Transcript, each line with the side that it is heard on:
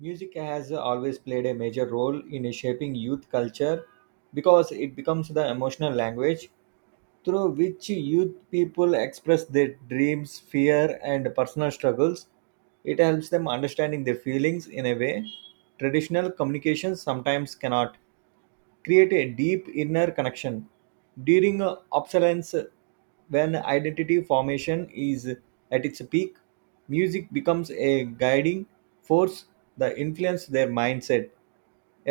right: Music has always played a major role in shaping youth culture because it becomes the emotional language through which youth people express their dreams, fear, and personal struggles. It helps them understanding their feelings in a way traditional communications sometimes cannot create a deep inner connection during obsolescence. When identity formation is at its peak, music becomes a guiding force that influences their mindset.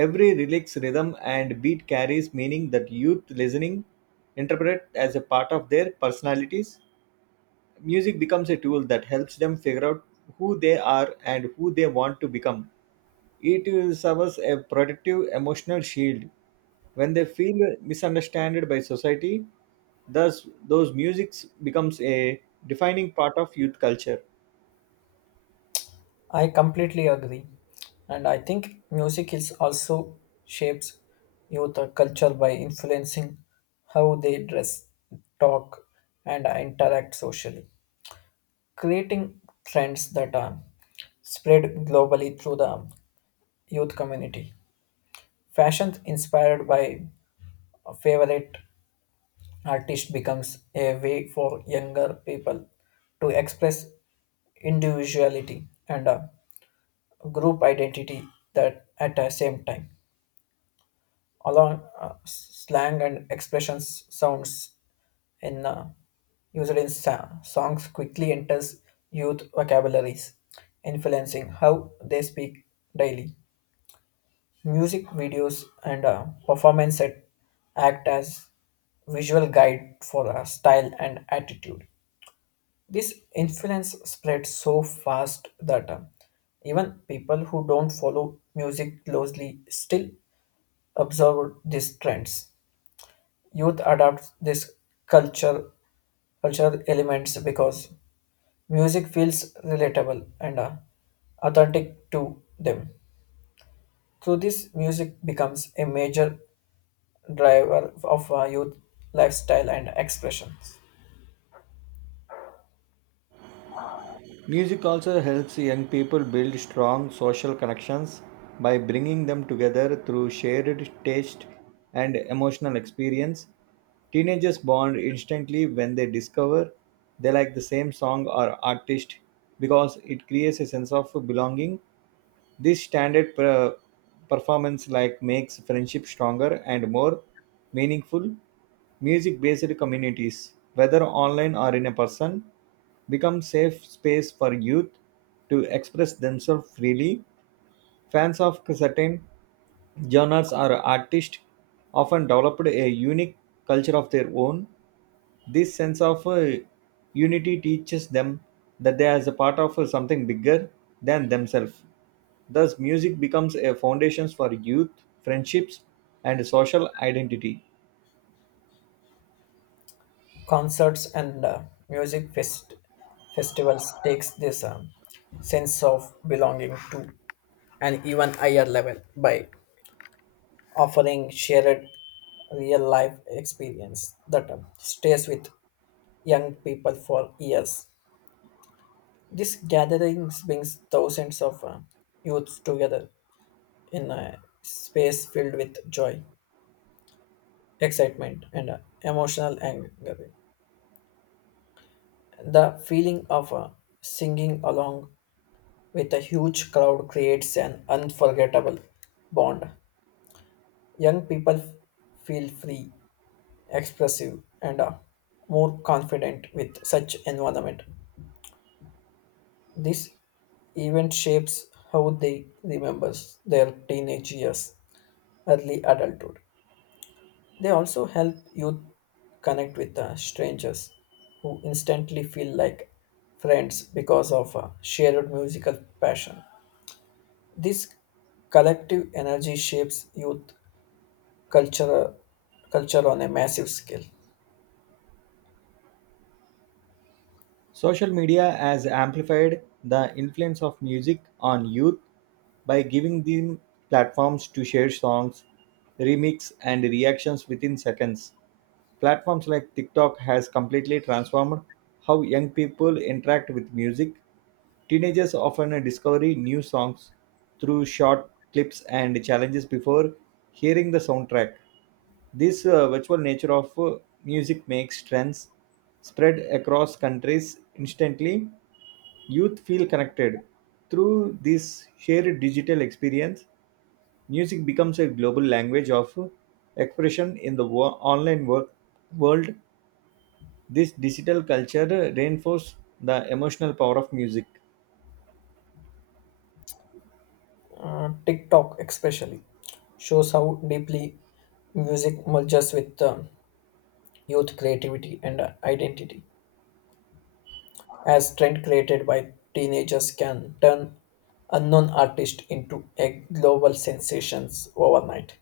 right: Every relaxed rhythm and beat carries meaning that youth listening interpret as a part of their personalities. Music becomes a tool that helps them figure out who they are and who they want to become. It serves a protective emotional shield when they feel misunderstood by society. Thus, those music becomes a defining part of youth culture.
left: I completely agree. And I think music is also shapes youth culture by influencing how they dress, talk, and interact socially, creating trends that are spread globally through the youth community. Fashion inspired by a favorite artist becomes a way for younger people to express individuality and group identity that at the same time along slang and expressions sounds in used in songs quickly enters youth vocabularies influencing how they speak daily music videos and performance set act as visual guide for style and attitude this influence spreads so fast that even people who don't follow music closely still observed these trends. Youth adopts this culture, cultural elements because music feels relatable and authentic to them. Through this, music becomes a major driver of youth lifestyle and expressions.
right: Music also helps young people build strong social connections by bringing them together through shared taste and emotional experience. Teenagers bond instantly when they discover they like the same song or artist because it creates a sense of belonging. This standard performance like makes friendship stronger and more meaningful. Music based communities, whether online or in a person, become safe space for youth to express themselves freely. Fans of certain genres or artists often developed a unique culture of their own. This sense of unity teaches them that they are as a part of something bigger than themselves. Thus, music becomes a foundation for youth, friendships, and social identity.
left: Concerts and music festivals takes this sense of belonging to an even higher level by offering shared real life experience that stays with young people for years. This gatherings brings thousands of youths together in a space filled with joy, excitement, and emotional anger. The feeling of singing along with a huge crowd creates an unforgettable bond. Young people feel free expressive, and more confident with such environment. This event shapes how they remembers their teenage years, early adulthood. They also help youth connect with strangers who instantly feel like friends because of a shared musical passion. This collective energy shapes youth culture, culture on a massive scale.
right: Social media has amplified the influence of music on youth by giving them platforms to share songs, remix, and reactions within seconds. Platforms like TikTok has completely transformed how young people interact with music. Teenagers often discover new songs through short clips and challenges before hearing the soundtrack. This virtual nature of music makes trends spread across countries instantly. Youth feel connected. Through this shared digital experience, music becomes a global language of expression in the online work world. This digital culture reinforced the emotional power of music.
left: TikTok especially shows how deeply music merges with youth creativity and identity, as trend created by teenagers can turn unknown artists into a global sensations overnight.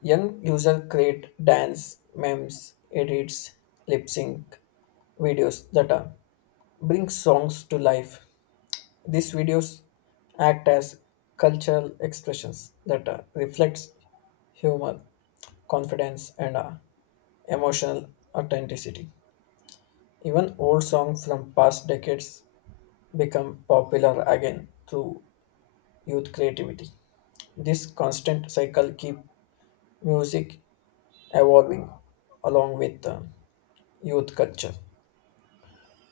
left: Young users create dance, memes, edits, lip sync videos that bring songs to life. These videos act as cultural expressions that reflects humor, confidence, and emotional authenticity. Even old songs from past decades become popular again through youth creativity. This constant cycle keep music evolving along with youth culture.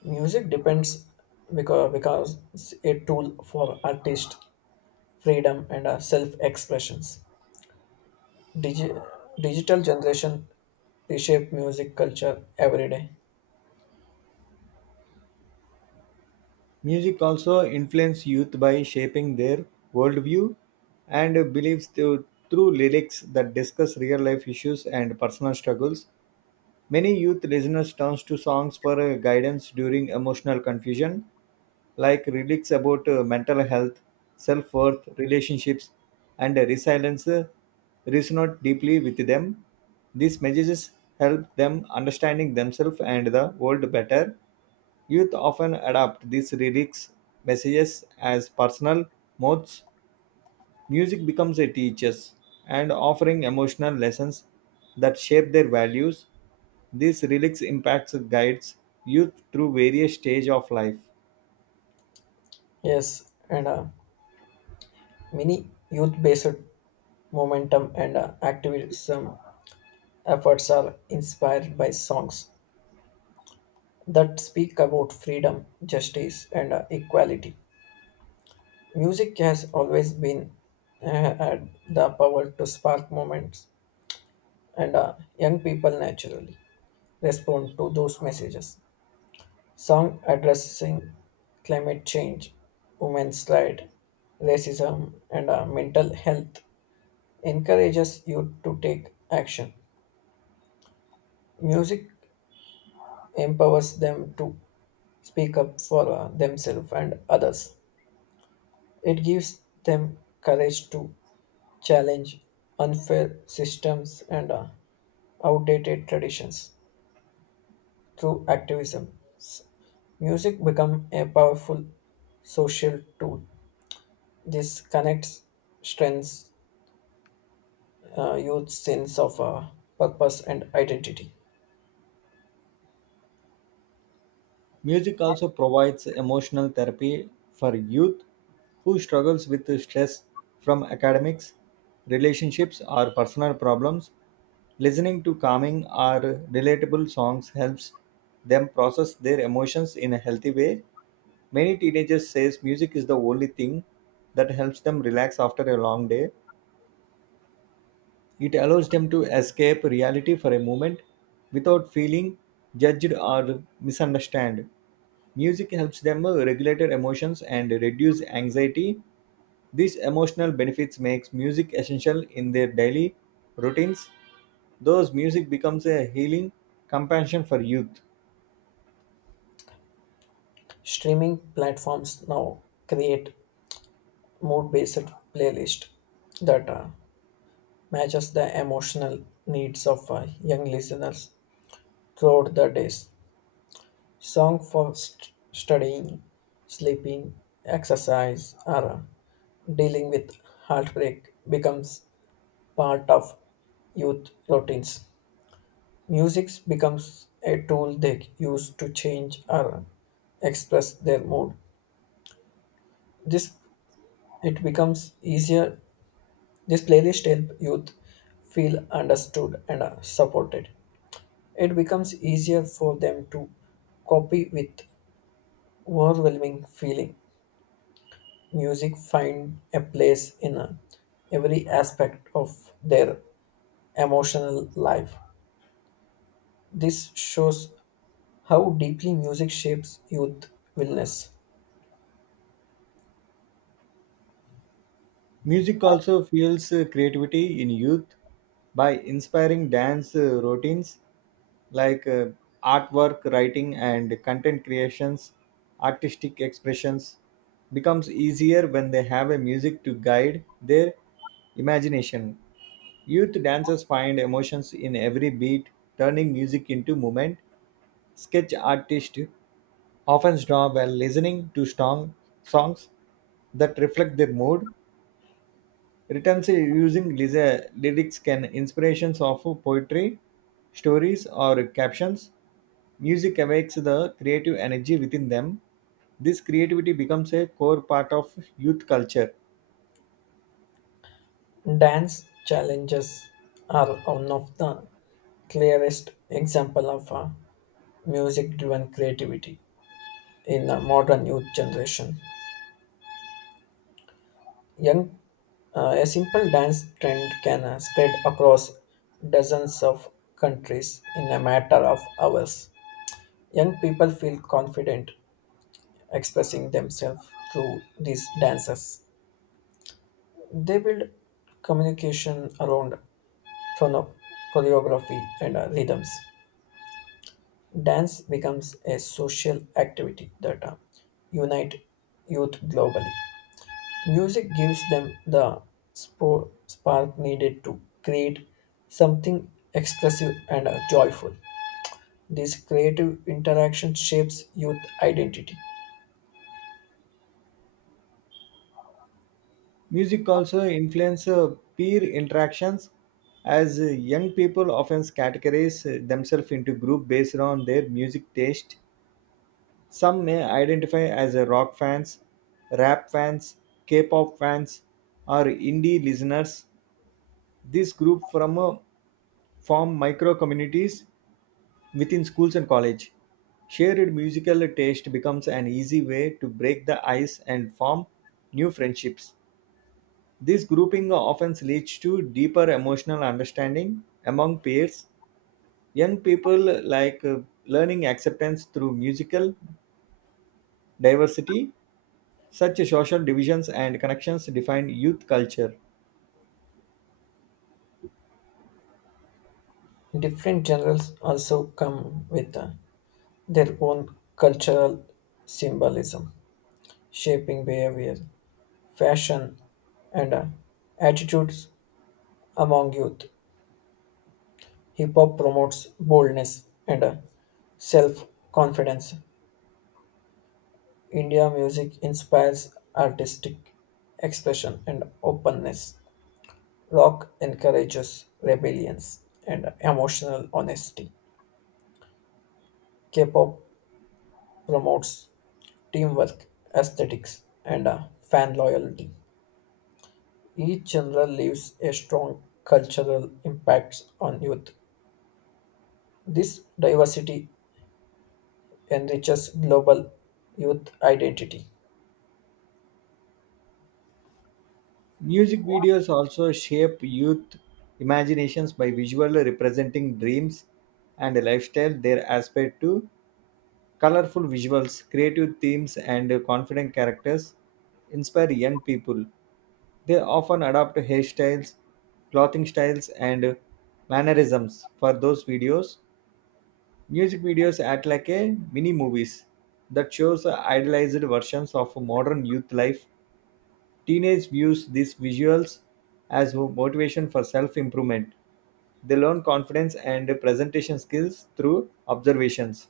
left: Music depends because it's a tool for artist freedom and self expressions. Digi- digital generation reshape music culture every day.
right: Music also influences youth by shaping their worldview and beliefs through lyrics that discuss real life issues and personal struggles. Many youth listeners turn to songs for guidance during emotional confusion, like lyrics about mental health, self worth, relationships, and resilience resonate deeply with them. These messages help them understanding themselves and the world better. Youth often adopt these lyrics messages as personal modes. Music becomes a teacher and offering emotional lessons that shape their values. These lyrics impacts guides youth through various stages of life.
left: Yes, and many youth-based momentum and activism efforts are inspired by songs that speak about freedom, justice, and equality. Music has always been uh, had the power to spark moments, and young people naturally respond to those messages. Song addressing climate change, women's rights, racism, and mental health encourages youth to take action. Music empowers them to speak up for themselves and others. It gives them courage to challenge unfair systems and outdated traditions through activism. s- Music become a powerful social tool. This connects strengths, youth sense of purpose and identity.
right: Music also provides emotional therapy for youth who struggles with stress from academics, relationships or personal problems. Listening to calming or relatable songs helps them process their emotions in a healthy way. Many teenagers says music is the only thing that helps them relax after a long day. It allows them to escape reality for a moment without feeling judged or misunderstood. Music helps them regulate their emotions and reduce anxiety. These emotional benefits makes music essential in their daily routines. Thus, music becomes a healing companion for youth.
left: Streaming platforms now create mood-based playlist that matches the emotional needs of young listeners throughout the days. Song for studying, sleeping, exercise, or dealing with heartbreak becomes part of youth routines. Music becomes a tool they use to change or express their mood. This it becomes easier. This playlist help youth feel understood and supported. It becomes easier for them to copy with overwhelming feeling. Music find a place in every aspect of their emotional life. This shows how deeply music shapes youth wellness.
right: Music also fuels creativity in youth by inspiring dance routines like artwork, writing and content creations. Artistic expressions becomes easier when they have a music to guide their imagination. Youth dancers find emotions in every beat, turning music into movement. Sketch artists often draw while listening to strong songs that reflect their mood. Written say using lyrics can inspirations of poetry, stories or captions. Music awakes the creative energy within them. This creativity becomes a core part of youth culture.
left: Dance challenges are one of the clearest example of music-driven creativity in the modern youth generation. Young, a simple dance trend can spread across dozens of countries in a matter of hours. Young people feel confident expressing themselves through these dances. They build communication around chrono- choreography and rhythms. Dance becomes a social activity that unite youth globally. Music gives them the spark needed to create something expressive and joyful. This creative interaction shapes youth identity.
right: Music also influences peer interactions as young people often categorize themselves into groups based on their music taste. Some may identify as a rock fans, rap fans, K-pop fans, or indie listeners. This group from a form micro-communities within schools and college. Shared musical taste becomes an easy way to break the ice and form new friendships. This grouping often leads to deeper emotional understanding among peers. Young people like learning acceptance through musical diversity. Such social divisions and connections define youth culture.
left: Different genres also come with their own cultural symbolism, shaping behavior, fashion, and attitudes among youth. Hip hop promotes boldness and self confidence. India music inspires artistic expression and openness. Rock encourages rebellions and emotional honesty. K pop promotes teamwork, aesthetics, and fan loyalty. Each genre leaves a strong cultural impact on youth. This diversity enriches global youth identity.
right: Music videos also shape youth imaginations by visually representing dreams and a lifestyle they aspire to. Colorful visuals, creative themes, and confident characters inspire young people. They often adopt hairstyles, clothing styles, and mannerisms for those videos. Music videos act like a mini movies that shows idealized versions of modern youth life. Teenage views these visuals as motivation for self-improvement. They learn confidence and presentation skills through observations.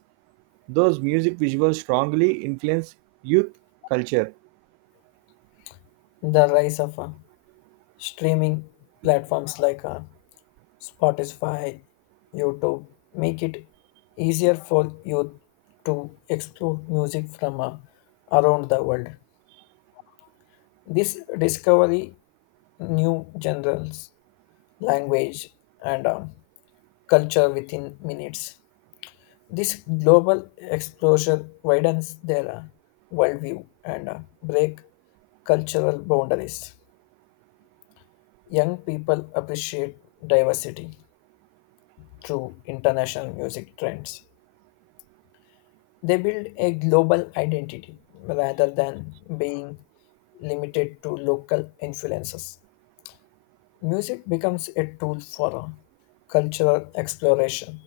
right: Those music visuals strongly influence youth culture.
left: The rise of Streaming platforms like Spotify, YouTube make it easier for youth to explore music from around the world. This discovery new genres, language, and culture within minutes. This global exposure widens their worldview and break cultural boundaries. Young people appreciate diversity through international music trends. They build a global identity rather than being limited to local influences. Music becomes a tool for cultural exploration.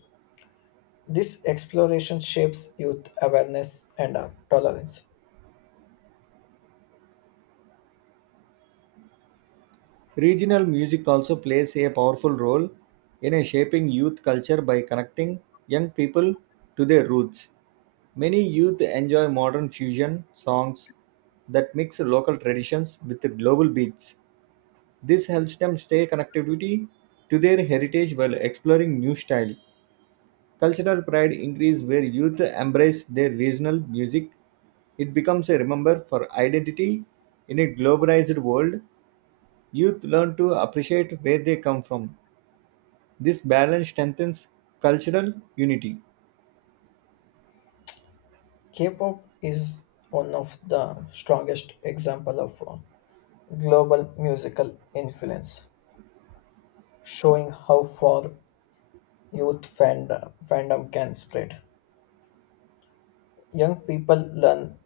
left: This exploration shapes youth awareness and tolerance.
right: Regional music also plays a powerful role in a shaping youth culture by connecting young people to their roots. Many youth enjoy modern fusion songs that mix local traditions with global beats. This helps them stay connectivity to their heritage while exploring new style. Cultural pride increase where youth embrace their regional music. It becomes a remember for identity in a globalized world. Youth learn to appreciate where they come from. This balance strengthens cultural unity.
left: K-pop is one of the strongest example of global musical influence, showing how far youth fandom can spread. Young people learn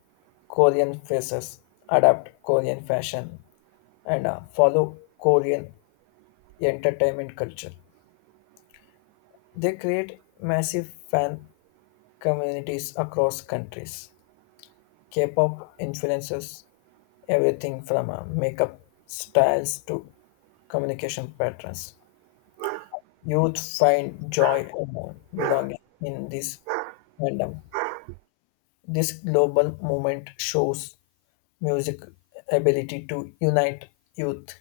left: Korean phrases, adapt Korean fashion, and follow Korean entertainment culture. They create massive fan communities across countries. K-pop influences everything from makeup styles to communication patterns. Youth find joy and belonging in this fandom. This global movement shows music ability to unite youth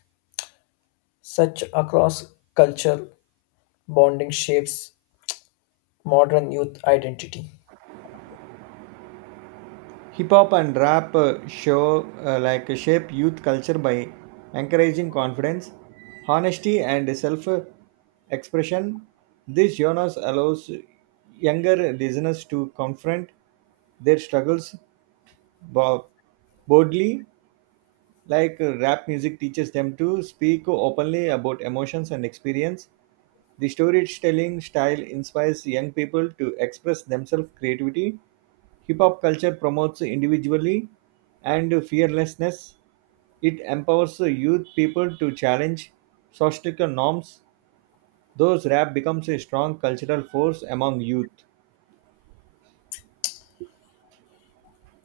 left: such across culture bonding shapes modern youth identity.
right: Hip hop and rap show like shape youth culture by encouraging confidence, honesty, and self expression. This genre allows younger listeners to confront their struggles bo- boldly, like rap music teaches them to speak openly about emotions and experience. The storytelling style inspires young people to express themselves creativity. Hip hop culture promotes individuality and fearlessness. It empowers youth people to challenge societal norms. Thus, rap becomes a strong cultural force among youth.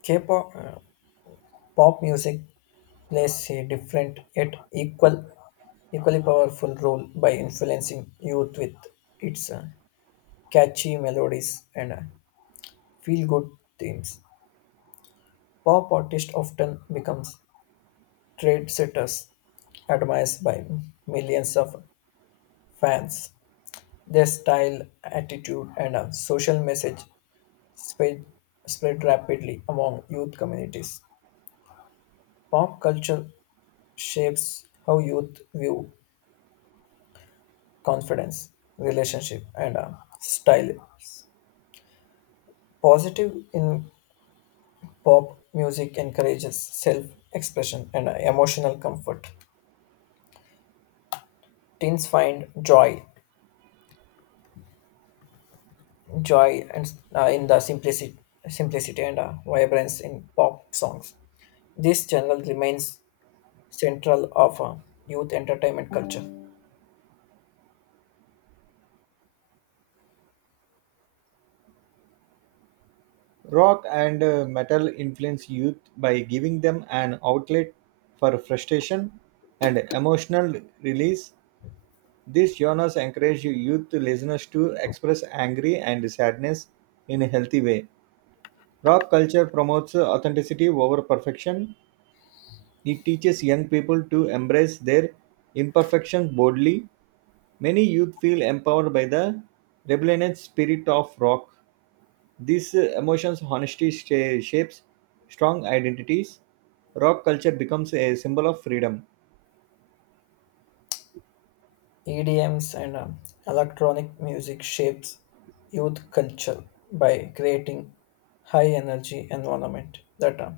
left: K-pop Pop music plays a different yet equally powerful role by influencing youth with its catchy melodies and feel-good themes pop artists often becomes trendsetters admired by millions of fans. Their style, attitude, and a social message spread, spread rapidly among youth communities. Pop culture shapes how youth view confidence, relationship, and style. Positive in pop music encourages self expression and emotional comfort. Teens find joy and in the simplicity and vibrance in pop songs. This channel remains central of youth entertainment culture.
right: Rock and metal influence youth by giving them an outlet for frustration and emotional release. These genres encourage youth listeners to express angry and sadness in a healthy way. Rock culture promotes authenticity over perfection. It teaches young people to embrace their imperfections boldly. Many youth feel empowered by the rebellious spirit of rock. These emotions, honesty shapes strong identities. Rock culture becomes a symbol of freedom.
left: EDMs and electronic music shapes youth culture by creating high energy environment that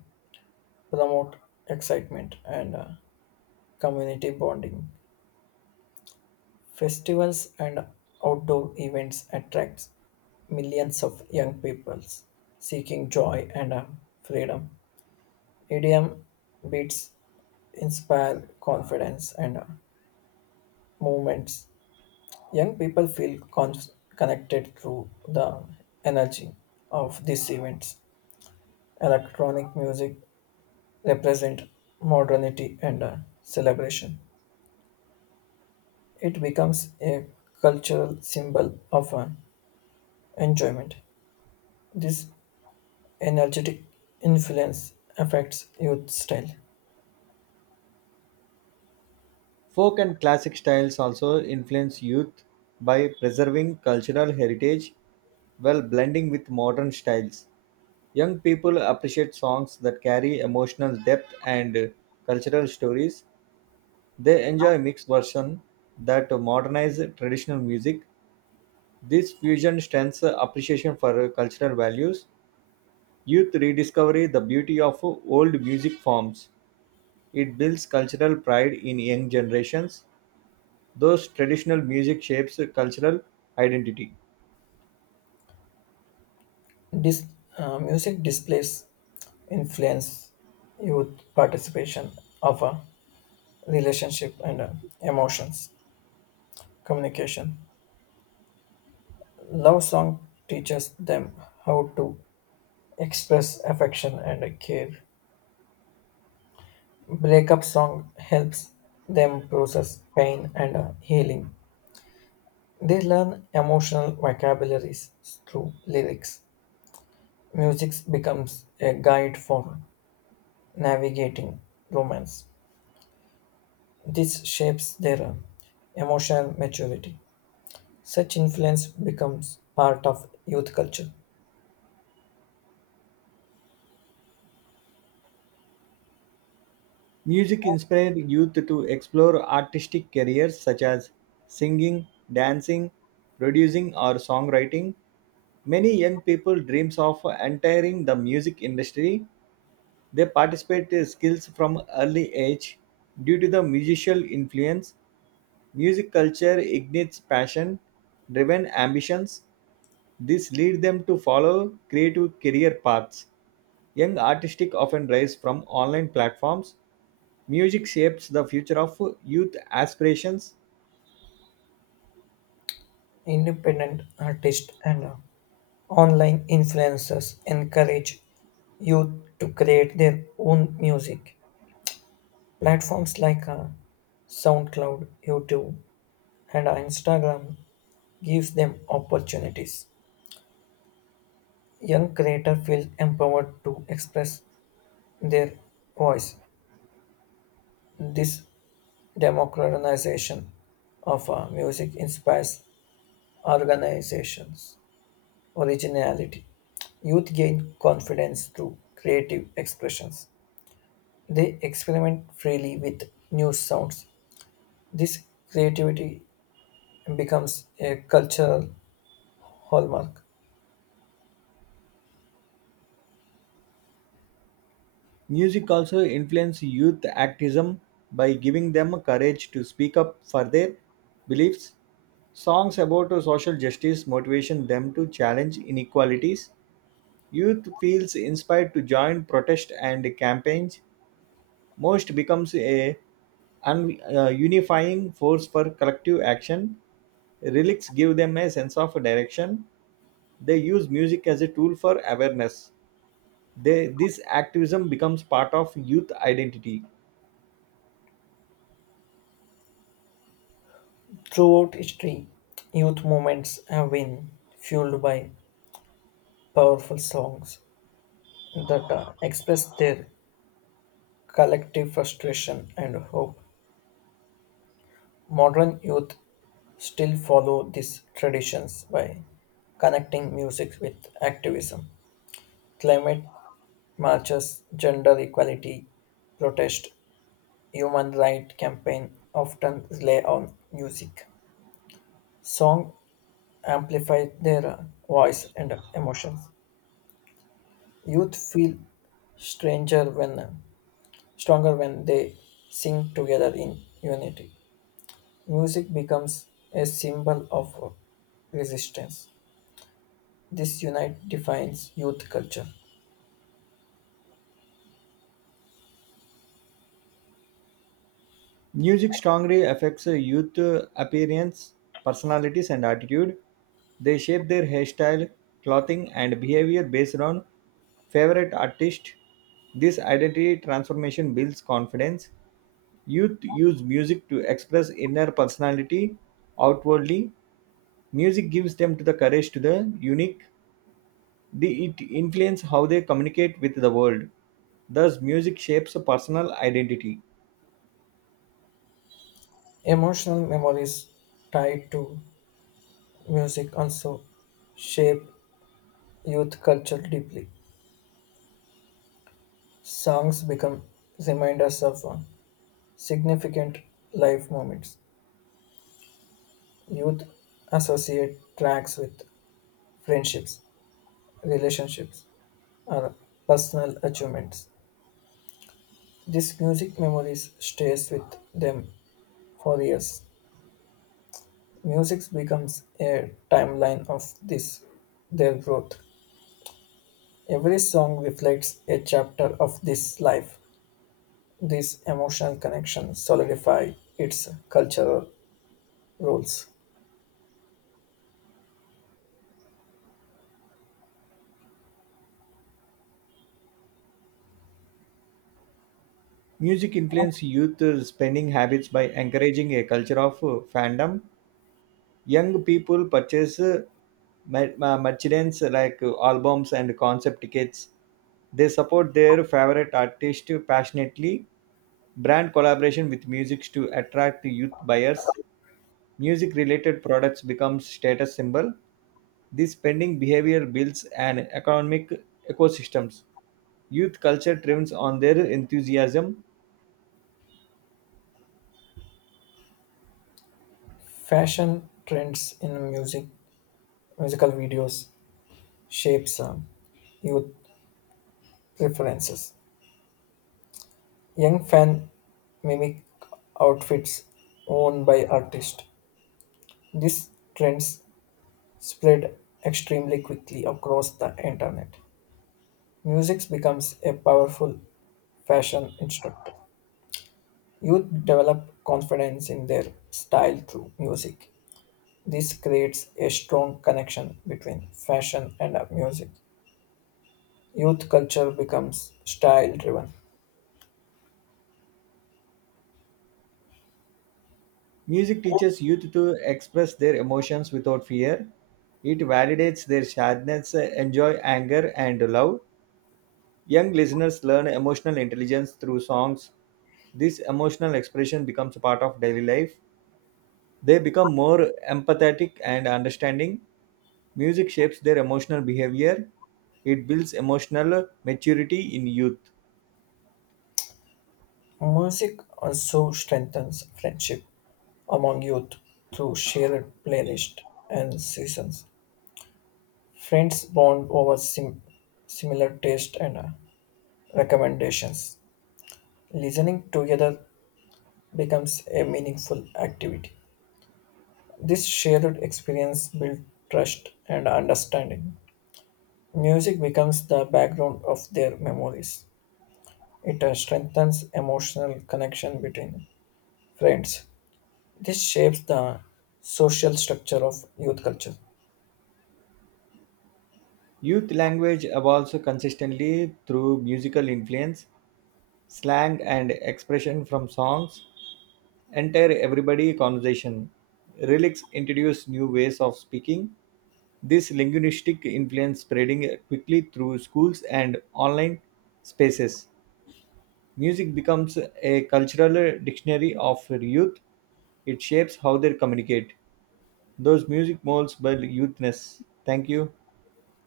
left: promote excitement and community bonding. Festivals and outdoor events attract millions of young people seeking joy and freedom. EDM beats inspire confidence and movements. Young people feel connected through the energy of these events. Electronic music represents modernity and celebration. It becomes a cultural symbol of enjoyment. This energetic influence affects youth style.
right: Folk and classic styles also influence youth by preserving cultural heritage while blending with modern styles. Young people appreciate songs that carry emotional depth and cultural stories. They enjoy mixed version that modernize traditional music. This fusion strengthens appreciation for cultural values. Youth rediscover the beauty of old music forms. It builds cultural pride in young generations. Those traditional music shapes cultural identity.
left: This music displays influence youth participation of a relationship and emotions communication. Love song teaches them how to express affection and care. Breakup song helps them process pain and healing. They learn emotional vocabularies through lyrics. Music becomes a guide for navigating romance. This shapes their emotional maturity. Such influence becomes part of youth culture.
right: Music inspired youth to explore artistic careers such as singing, dancing, producing, or songwriting. Many young people dreams of entering the music industry. They participate in skills from early age due to the musical influence. Music culture ignites passion, driven ambitions. This lead them to follow creative career paths. Young artistic often rise from online platforms. Music shapes the future of youth aspirations.
left: Independent artists and Online influencers encourage youth to create their own music. Platforms like SoundCloud, YouTube, and Instagram gives them opportunities. Young creators feel empowered to express their voice. This democratization of music inspires organizations originality. Youth gain confidence through creative expressions. They experiment freely with new sounds. This creativity becomes a cultural hallmark.
right: Music also influences youth activism by giving them courage to speak up for their beliefs. Songs about social justice motivation them to challenge inequalities. Youth feels inspired to join protest and campaigns. Most becomes a unifying force for collective action. Relics give them a sense of direction. They use music as a tool for awareness. This activism becomes part of youth identity.
left: Throughout history, youth movements have been fueled by powerful songs that express their collective frustration and hope. Modern youth still follow these traditions by connecting music with activism, climate marches, gender equality, protest, human rights campaign often rely on music. Song amplify their voice and emotions. Youth feel stranger when stronger when they sing together in unity. Music becomes a symbol of resistance. This unite defines youth culture.
right: Music strongly affects youth appearance, personalities, and attitude. They shape their hairstyle, clothing, and behavior based on favorite artist. This identity transformation builds confidence. Youth use music to express inner personality outwardly. Music gives them to the courage to the unique. It influences how they communicate with the world. Thus, music shapes a personal identity.
left: Emotional memories tied to music also shape youth culture deeply. Songs become reminders of significant life moments. Youth associate tracks with friendships, relationships, or personal achievements. This music memories stays with them for years. Music becomes a timeline of this their growth. Every song reflects a chapter of this life. This emotional connection solidify its cultural roles.
right: Music influences youth spending habits by encouraging a culture of fandom. Young people purchase merchandise like albums and concept tickets. They support their favorite artist passionately. Brand collaboration with music to attract youth buyers. Music related products become status symbol. This spending behavior builds an economic ecosystems. Youth culture thrives on their enthusiasm.
left: Fashion trends in musical videos shapes youth preferences. Young fans mimic outfits worn by artists. These trends spread extremely quickly across the internet. Music becomes a powerful fashion instructor. Youth develop confidence in their style through music. This creates a strong connection between fashion and music. Youth culture becomes style driven.
right: Music teaches youth to express their emotions without fear. It validates their sadness, enjoy anger, and love. Young listeners learn emotional intelligence through songs. This emotional expression becomes a part of daily life. They become more empathetic and understanding. Music shapes their emotional behavior. It builds emotional maturity in youth.
left: Music also strengthens friendship among youth through shared playlists and seasons. Friends bond over similar tastes and recommendations. Listening together becomes a meaningful activity. This shared experience builds trust and understanding. Music becomes the background of their memories. It strengthens emotional connection between friends. This shapes the social structure of youth culture.
right: Youth language evolves consistently through musical influence, slang, and expression from songs, enter everybody conversation. Relics introduce new ways of speaking. This linguistic influence spreading quickly through schools and online spaces. Music becomes a cultural dictionary of youth. It shapes how they communicate. Those music molds by youthness. Thank you.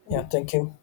left: Yeah, thank you.